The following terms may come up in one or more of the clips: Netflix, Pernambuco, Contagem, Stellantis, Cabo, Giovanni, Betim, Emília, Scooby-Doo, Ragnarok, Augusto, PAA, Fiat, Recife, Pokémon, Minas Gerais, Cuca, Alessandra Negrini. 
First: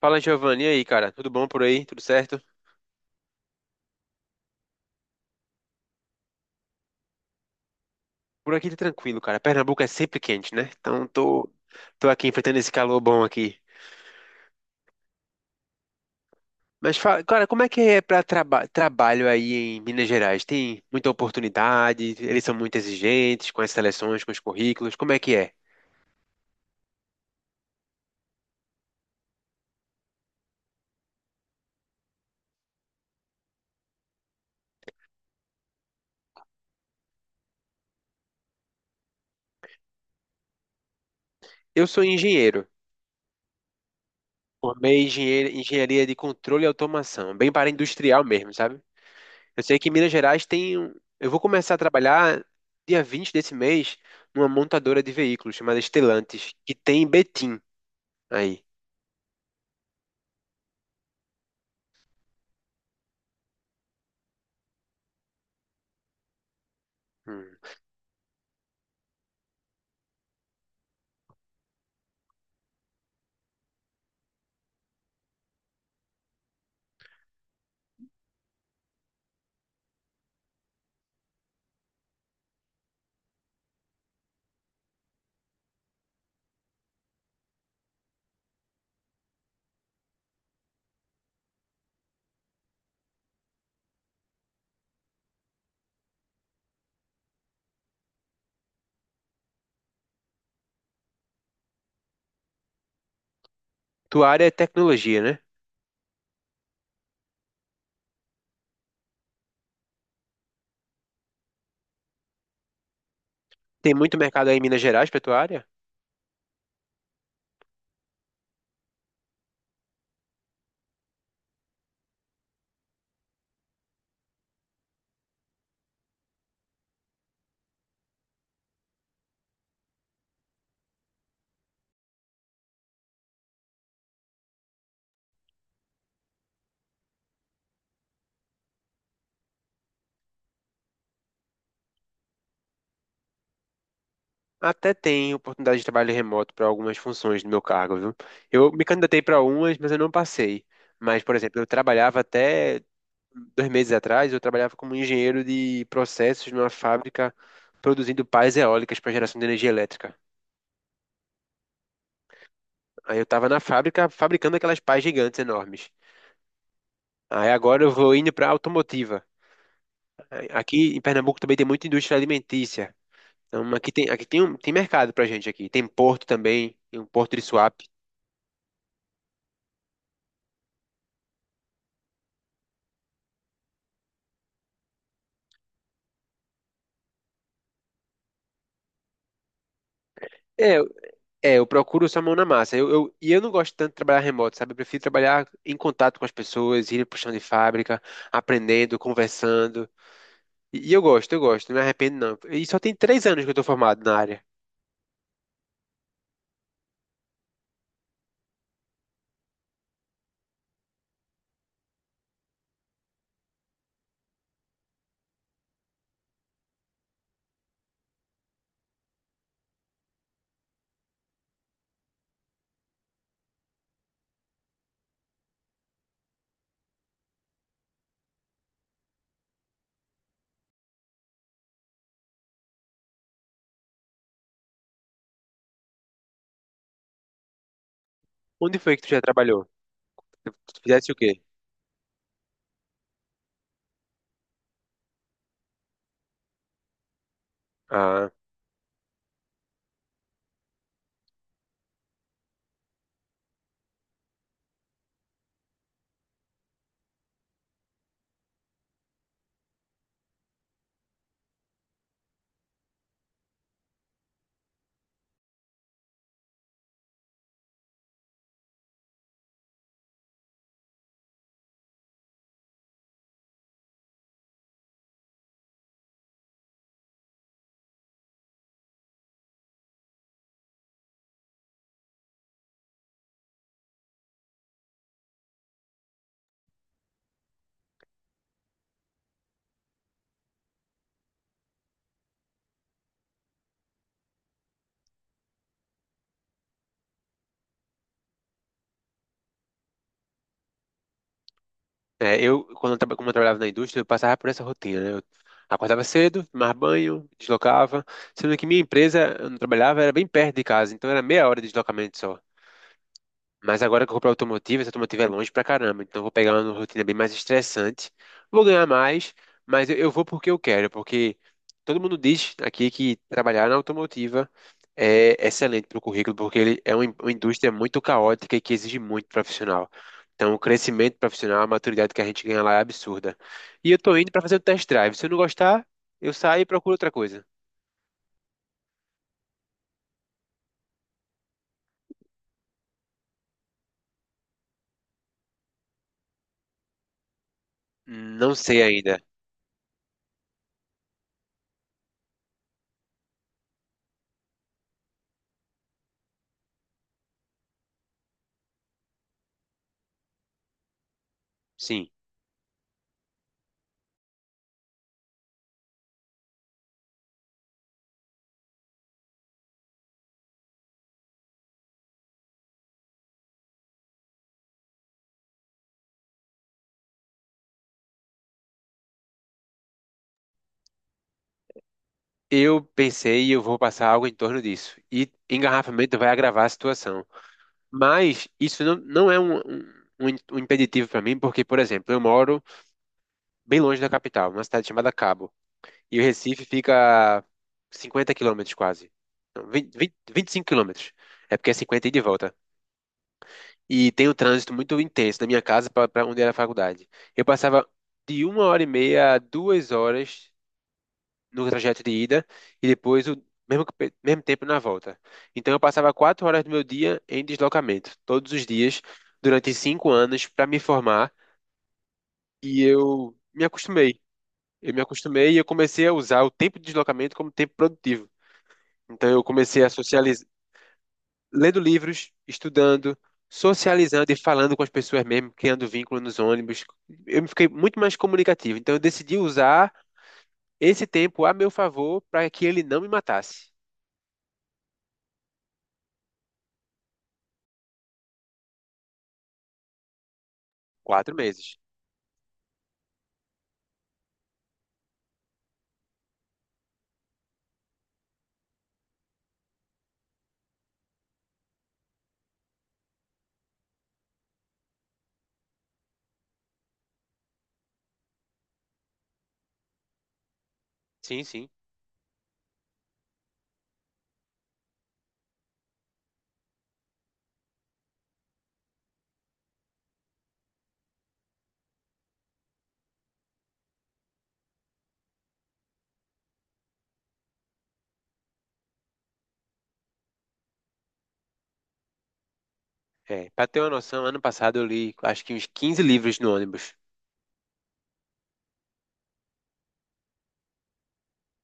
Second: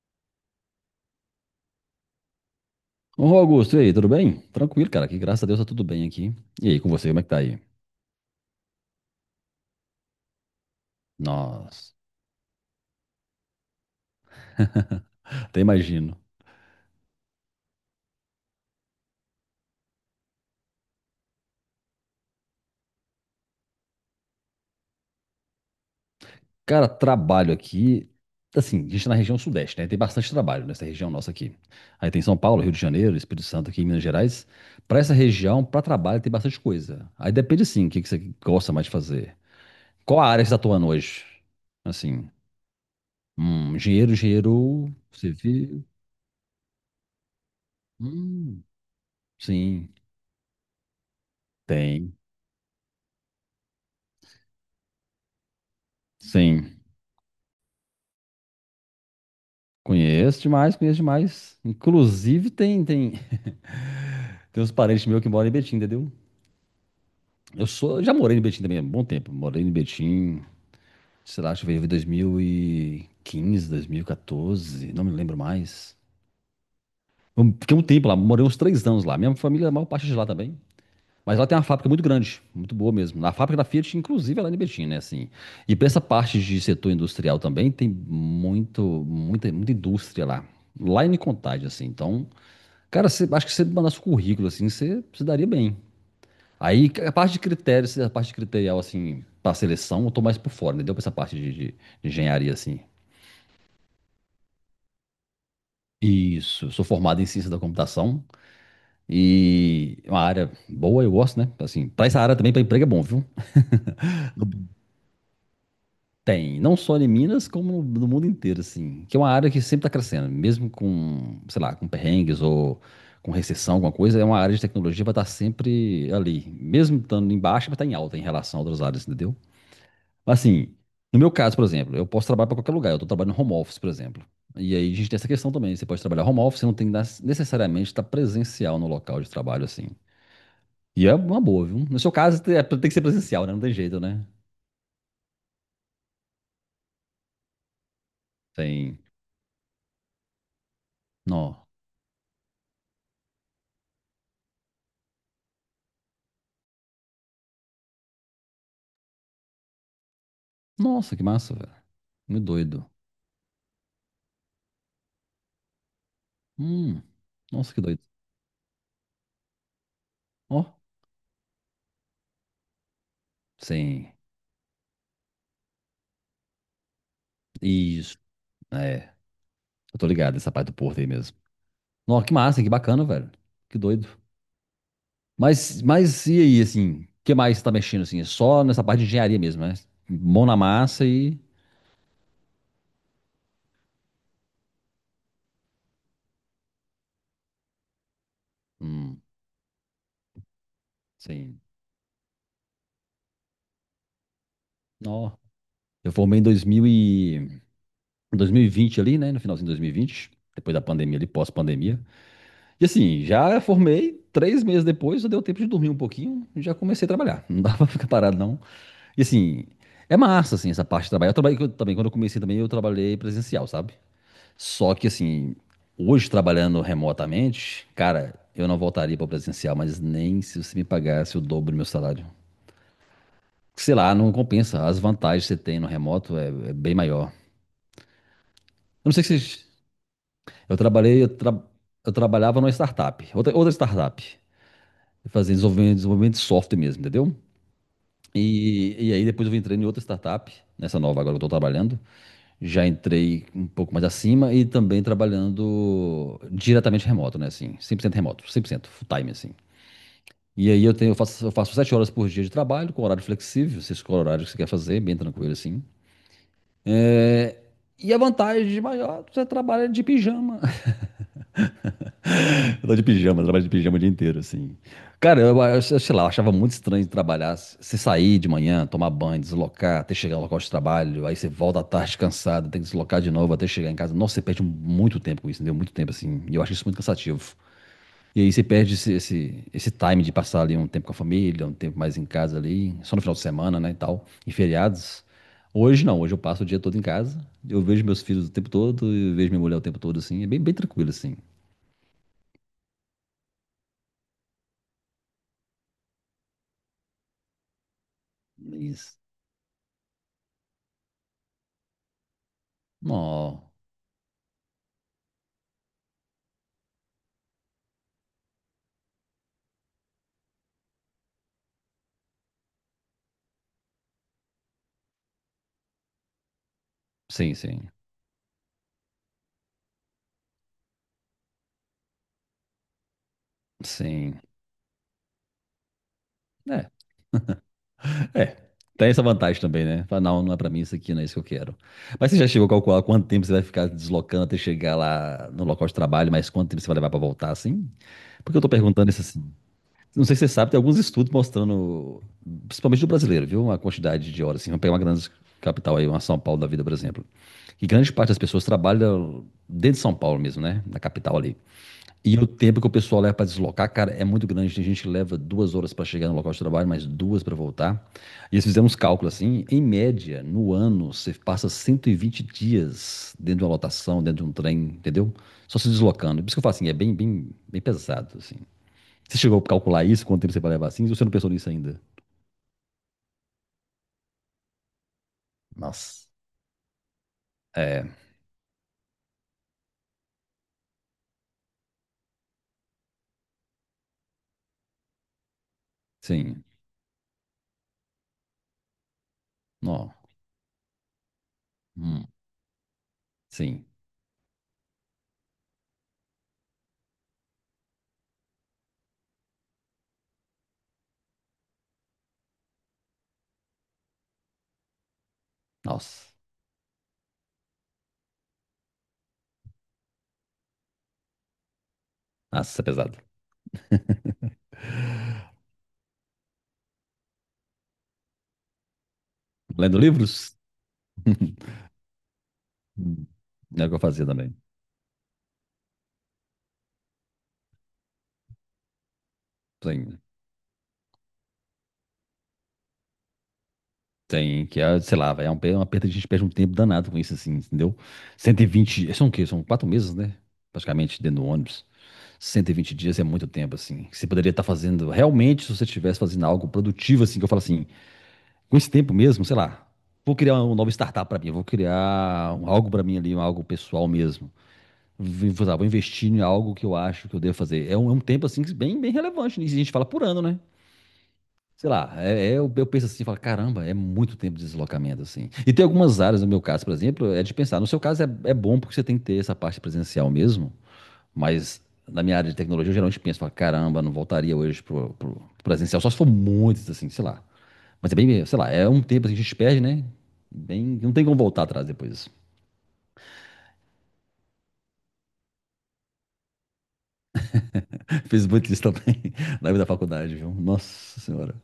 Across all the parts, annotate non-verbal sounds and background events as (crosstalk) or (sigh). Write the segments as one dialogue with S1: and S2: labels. S1: Fala, Giovanni, e aí, cara? Tudo bom por aí? Tudo certo?
S2: Ô, Augusto, e aí, tudo bem? Tranquilo, cara, que graças a Deus tá tudo bem aqui. E aí, com você, como é que tá aí?
S1: Por aqui tá tranquilo, cara. Pernambuco é sempre quente, né? Então tô,
S2: Nossa,
S1: tô aqui enfrentando esse calor bom aqui.
S2: (laughs) até imagino.
S1: Mas fala, cara, como é que é pra trabalho aí em Minas Gerais? Tem muita oportunidade? Eles são muito exigentes com as seleções, com os currículos? Como é que é?
S2: Cara, trabalho aqui, assim, a gente tá na região sudeste, né? Tem bastante trabalho nessa região nossa aqui. Aí tem São Paulo, Rio de Janeiro, Espírito Santo aqui em Minas Gerais. Pra essa região, pra trabalho, tem bastante coisa. Aí depende, sim, o que que você gosta mais de fazer. Qual a área que você tá atuando hoje?
S1: Eu sou
S2: Assim,
S1: engenheiro.
S2: engenheiro, engenheiro
S1: Formei
S2: civil,
S1: engenharia de controle e automação, bem para industrial mesmo,
S2: hum,
S1: sabe? Eu sei que em
S2: sim,
S1: Minas Gerais eu vou começar a
S2: tem,
S1: trabalhar dia 20 desse mês numa montadora de veículos chamada Stellantis, que
S2: sim.
S1: tem em Betim aí.
S2: Conheço demais, conheço demais. Inclusive tem (laughs) tem uns parentes meus que moram em Betim, entendeu?
S1: Hum.
S2: Eu sou, já morei em Betim também há um bom tempo. Morei em Betim, sei lá, acho que veio em 2015, 2014, não me lembro mais. Eu fiquei um tempo lá, morei uns 3 anos lá. Minha família, a maior parte é de lá também. Mas lá tem uma fábrica muito grande, muito boa mesmo. A fábrica da Fiat, inclusive, é lá em Betim, né? Assim. E para essa parte de setor industrial também, tem muito, muita, muita indústria lá. Lá em Contagem, assim. Então, cara, você, acho que se você mandasse o currículo, assim, você se daria bem. Aí, a parte de critérios, a parte criterial, assim, pra seleção, eu tô mais por fora, entendeu? Pra essa parte de engenharia, assim.
S1: Tua área é tecnologia, né?
S2: Isso, eu sou formado em ciência da computação e é uma área boa, eu gosto, né? Assim, pra essa área também, pra emprego é bom, viu?
S1: Tem muito mercado aí em Minas Gerais para tua área?
S2: Tem, não só em Minas, como no mundo inteiro, assim. Que é uma área que sempre está crescendo, mesmo com, sei lá, com perrengues ou com recessão, alguma coisa, é uma área de tecnologia vai estar sempre ali. Mesmo estando em baixa, vai estar em alta em relação a outras áreas, entendeu? Mas assim, no meu caso, por exemplo, eu posso trabalhar para qualquer lugar, eu estou trabalhando home office, por exemplo. E aí a gente tem essa questão também, você pode trabalhar home office, você não tem que necessariamente estar presencial no local de trabalho, assim. E é uma boa, viu? No seu caso, tem que ser presencial, né? Não tem jeito, né?
S1: Até tem oportunidade de trabalho remoto para algumas funções do meu cargo, viu? Eu me
S2: Tem.
S1: candidatei para umas, mas eu não passei. Mas, por exemplo, eu
S2: Não.
S1: trabalhava até dois meses atrás, eu trabalhava como engenheiro de processos numa fábrica produzindo pás eólicas para geração de energia elétrica.
S2: Nossa, que massa, velho. Muito doido.
S1: Aí eu tava na fábrica fabricando aquelas pás gigantes enormes.
S2: Hum,
S1: Aí
S2: nossa, que
S1: agora eu
S2: doido.
S1: vou indo para automotiva. Aí
S2: Ó,
S1: Aqui em Pernambuco também tem muita indústria alimentícia. Então
S2: sim.
S1: tem mercado pra gente aqui. Tem porto também, tem um porto de swap.
S2: Isso. É, eu tô ligado nessa parte do Porto aí mesmo. Nossa, que massa, que bacana, velho. Que doido. Mas e aí, assim, o que mais você tá mexendo, assim? É só nessa parte de engenharia mesmo, né? Mão na
S1: É, eu-
S2: massa e...
S1: é, eu procuro essa mão na massa. E eu não gosto tanto de trabalhar remoto, sabe? Eu prefiro trabalhar em contato com as pessoas, ir pro chão de fábrica, aprendendo,
S2: Hum,
S1: conversando. E eu gosto,
S2: sim.
S1: não me arrependo não. E só tem três anos que eu tô formado na área.
S2: Ó, eu formei em 2020 ali, né? No finalzinho de 2020. Depois da pandemia ali, pós-pandemia. E assim, já formei, 3 meses depois eu deu tempo de dormir um pouquinho já comecei a trabalhar. Não dava (laughs) pra ficar parado, não. E assim, é massa, assim, essa parte de trabalhar. Eu trabalhei eu também, quando eu comecei também, eu trabalhei presencial, sabe? Só que assim, hoje trabalhando remotamente, cara, eu não voltaria para presencial, mas nem se você me pagasse o dobro do meu salário. Sei lá, não compensa. As vantagens que você tem no remoto é bem maior.
S1: Onde foi que tu
S2: Eu não
S1: já
S2: sei
S1: trabalhou?
S2: se. Eu
S1: Tu fizesse o
S2: trabalhei, eu,
S1: quê?
S2: tra- eu trabalhava numa startup, outra startup. Fazendo desenvolvimento, desenvolvimento de software mesmo, entendeu?
S1: Ah.
S2: E aí depois eu entrei em outra startup, nessa nova agora que eu estou trabalhando. Já entrei um pouco mais acima e também trabalhando diretamente remoto, né? Assim, 100% remoto, 100% full time, assim. E aí eu faço 7 horas por dia de trabalho, com horário flexível, você escolhe o horário que você quer fazer, bem tranquilo, assim. É, e a vantagem de maior, você trabalha de pijama. Eu tava de pijama, eu trabalho de pijama o dia inteiro, assim. Cara, eu sei lá, eu achava muito estranho de trabalhar. Você sair de manhã, tomar banho, deslocar, até chegar ao local de trabalho, aí você volta à tarde cansado, tem que deslocar de novo até chegar em casa. Nossa, você perde muito tempo com isso, entendeu? Muito tempo, assim. E eu acho isso muito cansativo. E aí você perde esse time de passar ali um tempo com a família, um tempo mais em casa ali, só no final de semana, né, e tal, em feriados. Hoje não, hoje eu passo o dia todo em casa, eu vejo meus filhos o tempo todo, eu vejo minha mulher o tempo todo, assim, é bem, bem tranquilo, assim.
S1: É, eu, quando eu, traba- como eu trabalhava na indústria, eu passava por essa rotina, né? Eu acordava cedo, tomava banho, deslocava. Sendo que minha
S2: Mas,
S1: empresa, onde eu trabalhava, era bem perto de casa, então era meia hora de deslocamento só.
S2: não.
S1: Mas agora que eu vou pra automotiva, essa automotiva é longe pra caramba. Então eu vou pegar uma rotina bem mais estressante. Vou ganhar mais, mas eu vou porque eu quero. Porque todo mundo diz aqui que trabalhar na automotiva é excelente pro currículo, porque ele é uma uma
S2: Sim,
S1: indústria
S2: sim,
S1: muito caótica e que exige muito profissional. Então o crescimento profissional, a maturidade que a gente ganha lá é absurda. E eu tô indo pra
S2: sim.
S1: fazer o test drive. Se eu não gostar, eu saio e
S2: É,
S1: procuro outra coisa.
S2: é. Tem essa vantagem também, né? Fala, não, não é pra mim isso aqui, não é isso que eu quero. Mas você já chegou a calcular quanto tempo você vai ficar deslocando até chegar lá no local de trabalho, mas quanto tempo você vai levar pra voltar, assim?
S1: Não
S2: Porque eu tô
S1: sei
S2: perguntando isso
S1: ainda.
S2: assim. Não sei se você sabe, tem alguns estudos mostrando, principalmente do brasileiro, viu? A quantidade de horas, assim. Vamos pegar uma grande capital aí, uma São Paulo da vida, por exemplo. Que grande parte das pessoas trabalham dentro de São Paulo mesmo, né? Na capital ali.
S1: Sim.
S2: E o tempo que o pessoal leva para deslocar, cara, é muito grande. Tem gente que leva 2 horas para chegar no local de trabalho, mais duas para voltar. E eles fizeram uns cálculos assim. Em média, no ano, você passa 120 dias dentro de uma lotação, dentro de um trem, entendeu? Só se deslocando. Por isso que eu falo assim, é bem, bem, bem pesado, assim. Você chegou a calcular isso, quanto tempo você vai levar assim? Você não pensou nisso ainda?
S1: Eu pensei, eu vou passar algo em torno disso. E engarrafamento vai
S2: Nossa.
S1: agravar a situação.
S2: É,
S1: Mas isso não, não é um, um, um im- um impeditivo para mim, porque, por exemplo, eu moro bem longe da capital, numa cidade chamada Cabo. E o Recife
S2: sim.
S1: fica a 50 quilômetros quase. Não, 20,
S2: Não.
S1: 20, 25 quilômetros. É porque é 50 e de
S2: Hum,
S1: volta.
S2: sim.
S1: E tem um trânsito muito intenso da minha casa para onde era a faculdade. Eu passava de uma hora e meia a duas horas no trajeto de ida e depois mesmo tempo na volta. Então eu passava
S2: Nossa.
S1: quatro horas do meu dia em deslocamento, todos os dias, durante cinco anos, para me formar,
S2: Nossa, isso
S1: e
S2: é pesado.
S1: eu me acostumei. Eu comecei a usar o tempo de deslocamento como tempo produtivo. Então eu comecei a
S2: Lendo
S1: socializar,
S2: livros? (laughs)
S1: lendo livros, estudando,
S2: É o que eu fazia
S1: socializando e
S2: também.
S1: falando com as pessoas mesmo, criando vínculo nos ônibus. Eu fiquei muito mais comunicativo. Então eu decidi usar
S2: Sim.
S1: esse tempo a meu favor para que ele não me matasse.
S2: Tem, que é, sei lá, véi, é um uma perda, a gente perde um tempo danado com isso, assim, entendeu? 120, são o quê? São 4 meses, né? Praticamente
S1: Quatro
S2: dentro do
S1: meses.
S2: ônibus. 120 dias é muito tempo, assim. Que você poderia estar fazendo, realmente, se você estivesse fazendo algo produtivo, assim, que eu falo assim, com esse tempo mesmo, sei lá, vou criar uma nova startup pra mim, vou criar algo pra mim ali, um algo pessoal mesmo. Vou, vou investir em algo que eu acho que eu devo fazer. É um tempo, assim, que bem, bem relevante. Né? E a gente fala por ano, né?
S1: Sim.
S2: Sei lá, eu penso assim, falo, caramba, é muito tempo de deslocamento, assim. E tem algumas áreas, no meu caso, por exemplo, é de pensar. No seu caso é bom porque você tem que ter essa parte presencial mesmo, mas na minha área de tecnologia eu geralmente penso, falo, caramba, não voltaria hoje pro presencial, só se for muitos assim, sei lá. Mas é bem, sei lá, é um tempo assim, que a gente perde, né? Bem, não tem como voltar atrás depois.
S1: É, para ter uma noção, ano passado eu li acho que uns 15 livros no ônibus.
S2: (laughs) Fiz muito isso também (laughs) na vida da faculdade, viu? Nossa Senhora.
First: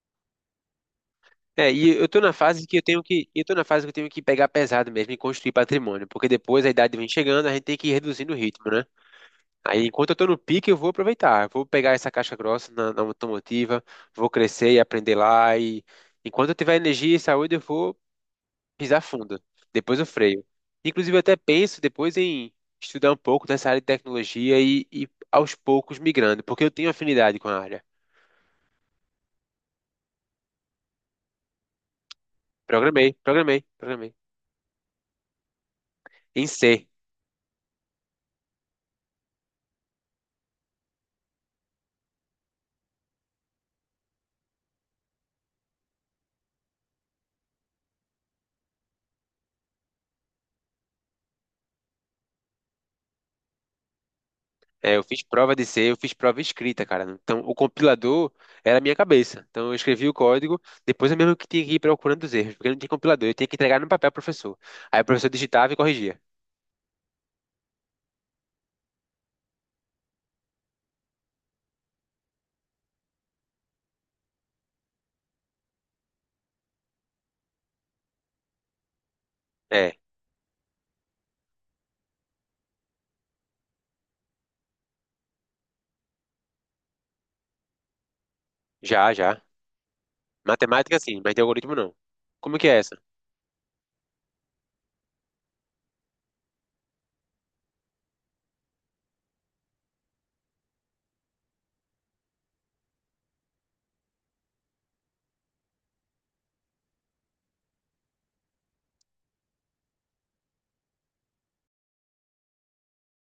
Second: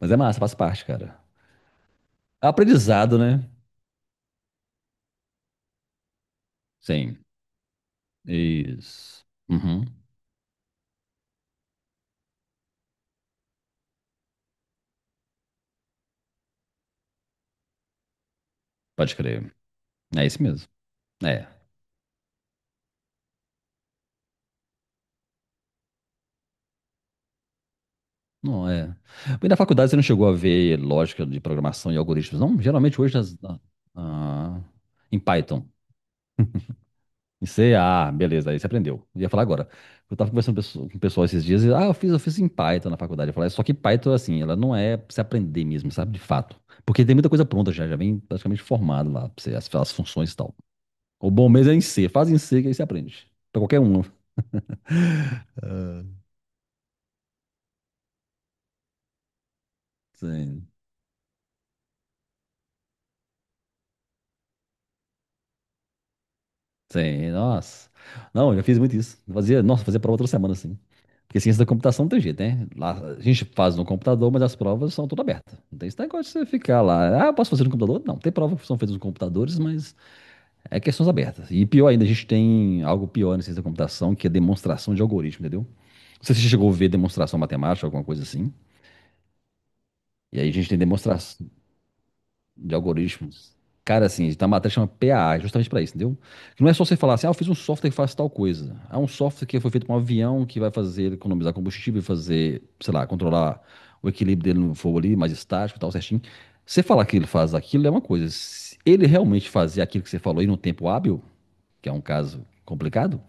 S2: Mas é massa, faz parte, cara.
S1: É, e
S2: Aprendizado,
S1: eu
S2: né?
S1: tô na fase que eu tenho que pegar pesado mesmo e construir patrimônio, porque depois a idade vem
S2: Sim,
S1: chegando, a gente tem que ir reduzindo o ritmo, né?
S2: isso.
S1: Aí
S2: Uhum,
S1: enquanto eu tô no pique, eu vou aproveitar, eu vou pegar essa caixa grossa na automotiva, vou crescer e aprender lá e enquanto eu tiver energia e saúde, eu vou pisar
S2: pode
S1: fundo.
S2: crer.
S1: Depois eu
S2: É isso
S1: freio.
S2: mesmo.
S1: Inclusive eu até
S2: É.
S1: penso depois em estudar um pouco dessa área de tecnologia e aos poucos migrando, porque eu tenho afinidade com a área.
S2: Não é. Mas na faculdade você não chegou a ver lógica de programação e algoritmos, não? Geralmente hoje
S1: Programei.
S2: ah, em Python.
S1: Em C.
S2: Em C, ah, beleza, aí você aprendeu. Eu ia falar agora. Eu tava conversando com o pessoal esses dias, e, ah, eu fiz em Python na faculdade. Eu falei, só que Python, assim, ela não é pra você aprender mesmo, sabe? De fato. Porque tem muita coisa pronta já, já vem praticamente formado lá, pra você, as funções e tal. O bom mesmo é em C, faz em C que aí você aprende. Pra qualquer um.
S1: É, eu fiz prova de C, eu fiz prova escrita, cara. Então, o compilador era a minha cabeça. Então, eu escrevi o código,
S2: Sim.
S1: depois eu mesmo que tinha que ir procurando os erros, porque não tinha compilador, eu tinha que entregar no papel ao professor. Aí o professor digitava e corrigia.
S2: Sim, nossa. Não, eu já fiz muito isso. Fazia, nossa, fazia prova toda semana, assim. Porque ciência da computação não tem jeito, né? Lá, a gente faz no computador, mas as provas são todas abertas. Não tem esse negócio de você ficar lá. Ah, posso fazer no computador? Não, tem provas que são feitas nos computadores, mas
S1: É,
S2: é questões abertas. E pior ainda, a gente tem algo pior na ciência da computação, que é demonstração de algoritmo, entendeu? Não sei se você chegou a ver demonstração matemática, alguma coisa assim.
S1: já.
S2: E aí a gente tem
S1: Matemática sim, mas de
S2: demonstração
S1: algoritmo não. Como que
S2: de
S1: é essa?
S2: algoritmo. Cara, assim, tá a matéria chama PAA, justamente pra isso, entendeu? Que não é só você falar assim, ah, eu fiz um software que faz tal coisa. É um software que foi feito pra um avião que vai fazer ele economizar combustível, fazer, sei lá, controlar o equilíbrio dele no fogo ali, mais estático e tal, certinho. Você falar que ele faz aquilo é uma coisa. Se ele realmente fazer aquilo que você falou aí num tempo hábil, que é um caso complicado,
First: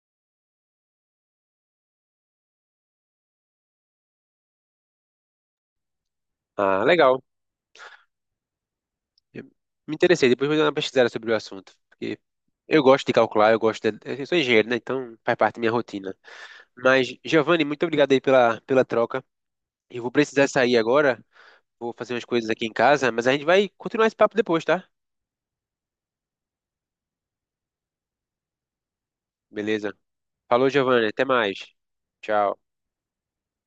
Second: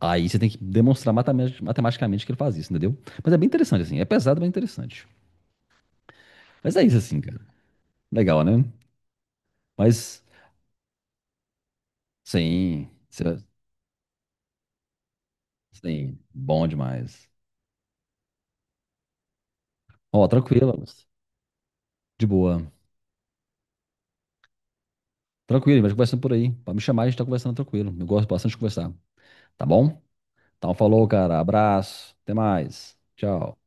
S2: aí você tem que demonstrar matematicamente que ele faz isso, entendeu? Mas é bem interessante, assim. É pesado, mas é interessante. Mas
S1: Ah,
S2: é isso,
S1: legal.
S2: assim, cara. Legal, né?
S1: Eu Me
S2: Mas,
S1: interessei, depois vou dar uma pesquisada sobre o assunto. Porque eu
S2: sim.
S1: gosto de calcular, eu gosto de... Eu sou engenheiro, né? Então faz parte da minha rotina.
S2: Sim, bom
S1: Mas,
S2: demais.
S1: Giovanni, muito obrigado aí pela troca. Eu vou
S2: Ó,
S1: precisar
S2: tranquilo,
S1: sair
S2: Augusto.
S1: agora, vou fazer umas
S2: De
S1: coisas
S2: boa.
S1: aqui em casa, mas a gente vai continuar esse papo depois, tá?
S2: Tranquilo, vai conversando por aí. Pode me chamar, a gente tá conversando tranquilo. Eu gosto bastante de conversar. Tá
S1: Beleza.
S2: bom?
S1: Falou,
S2: Então,
S1: Giovanni,
S2: falou,
S1: até
S2: cara.
S1: mais.
S2: Abraço. Até
S1: Tchau.
S2: mais. Tchau.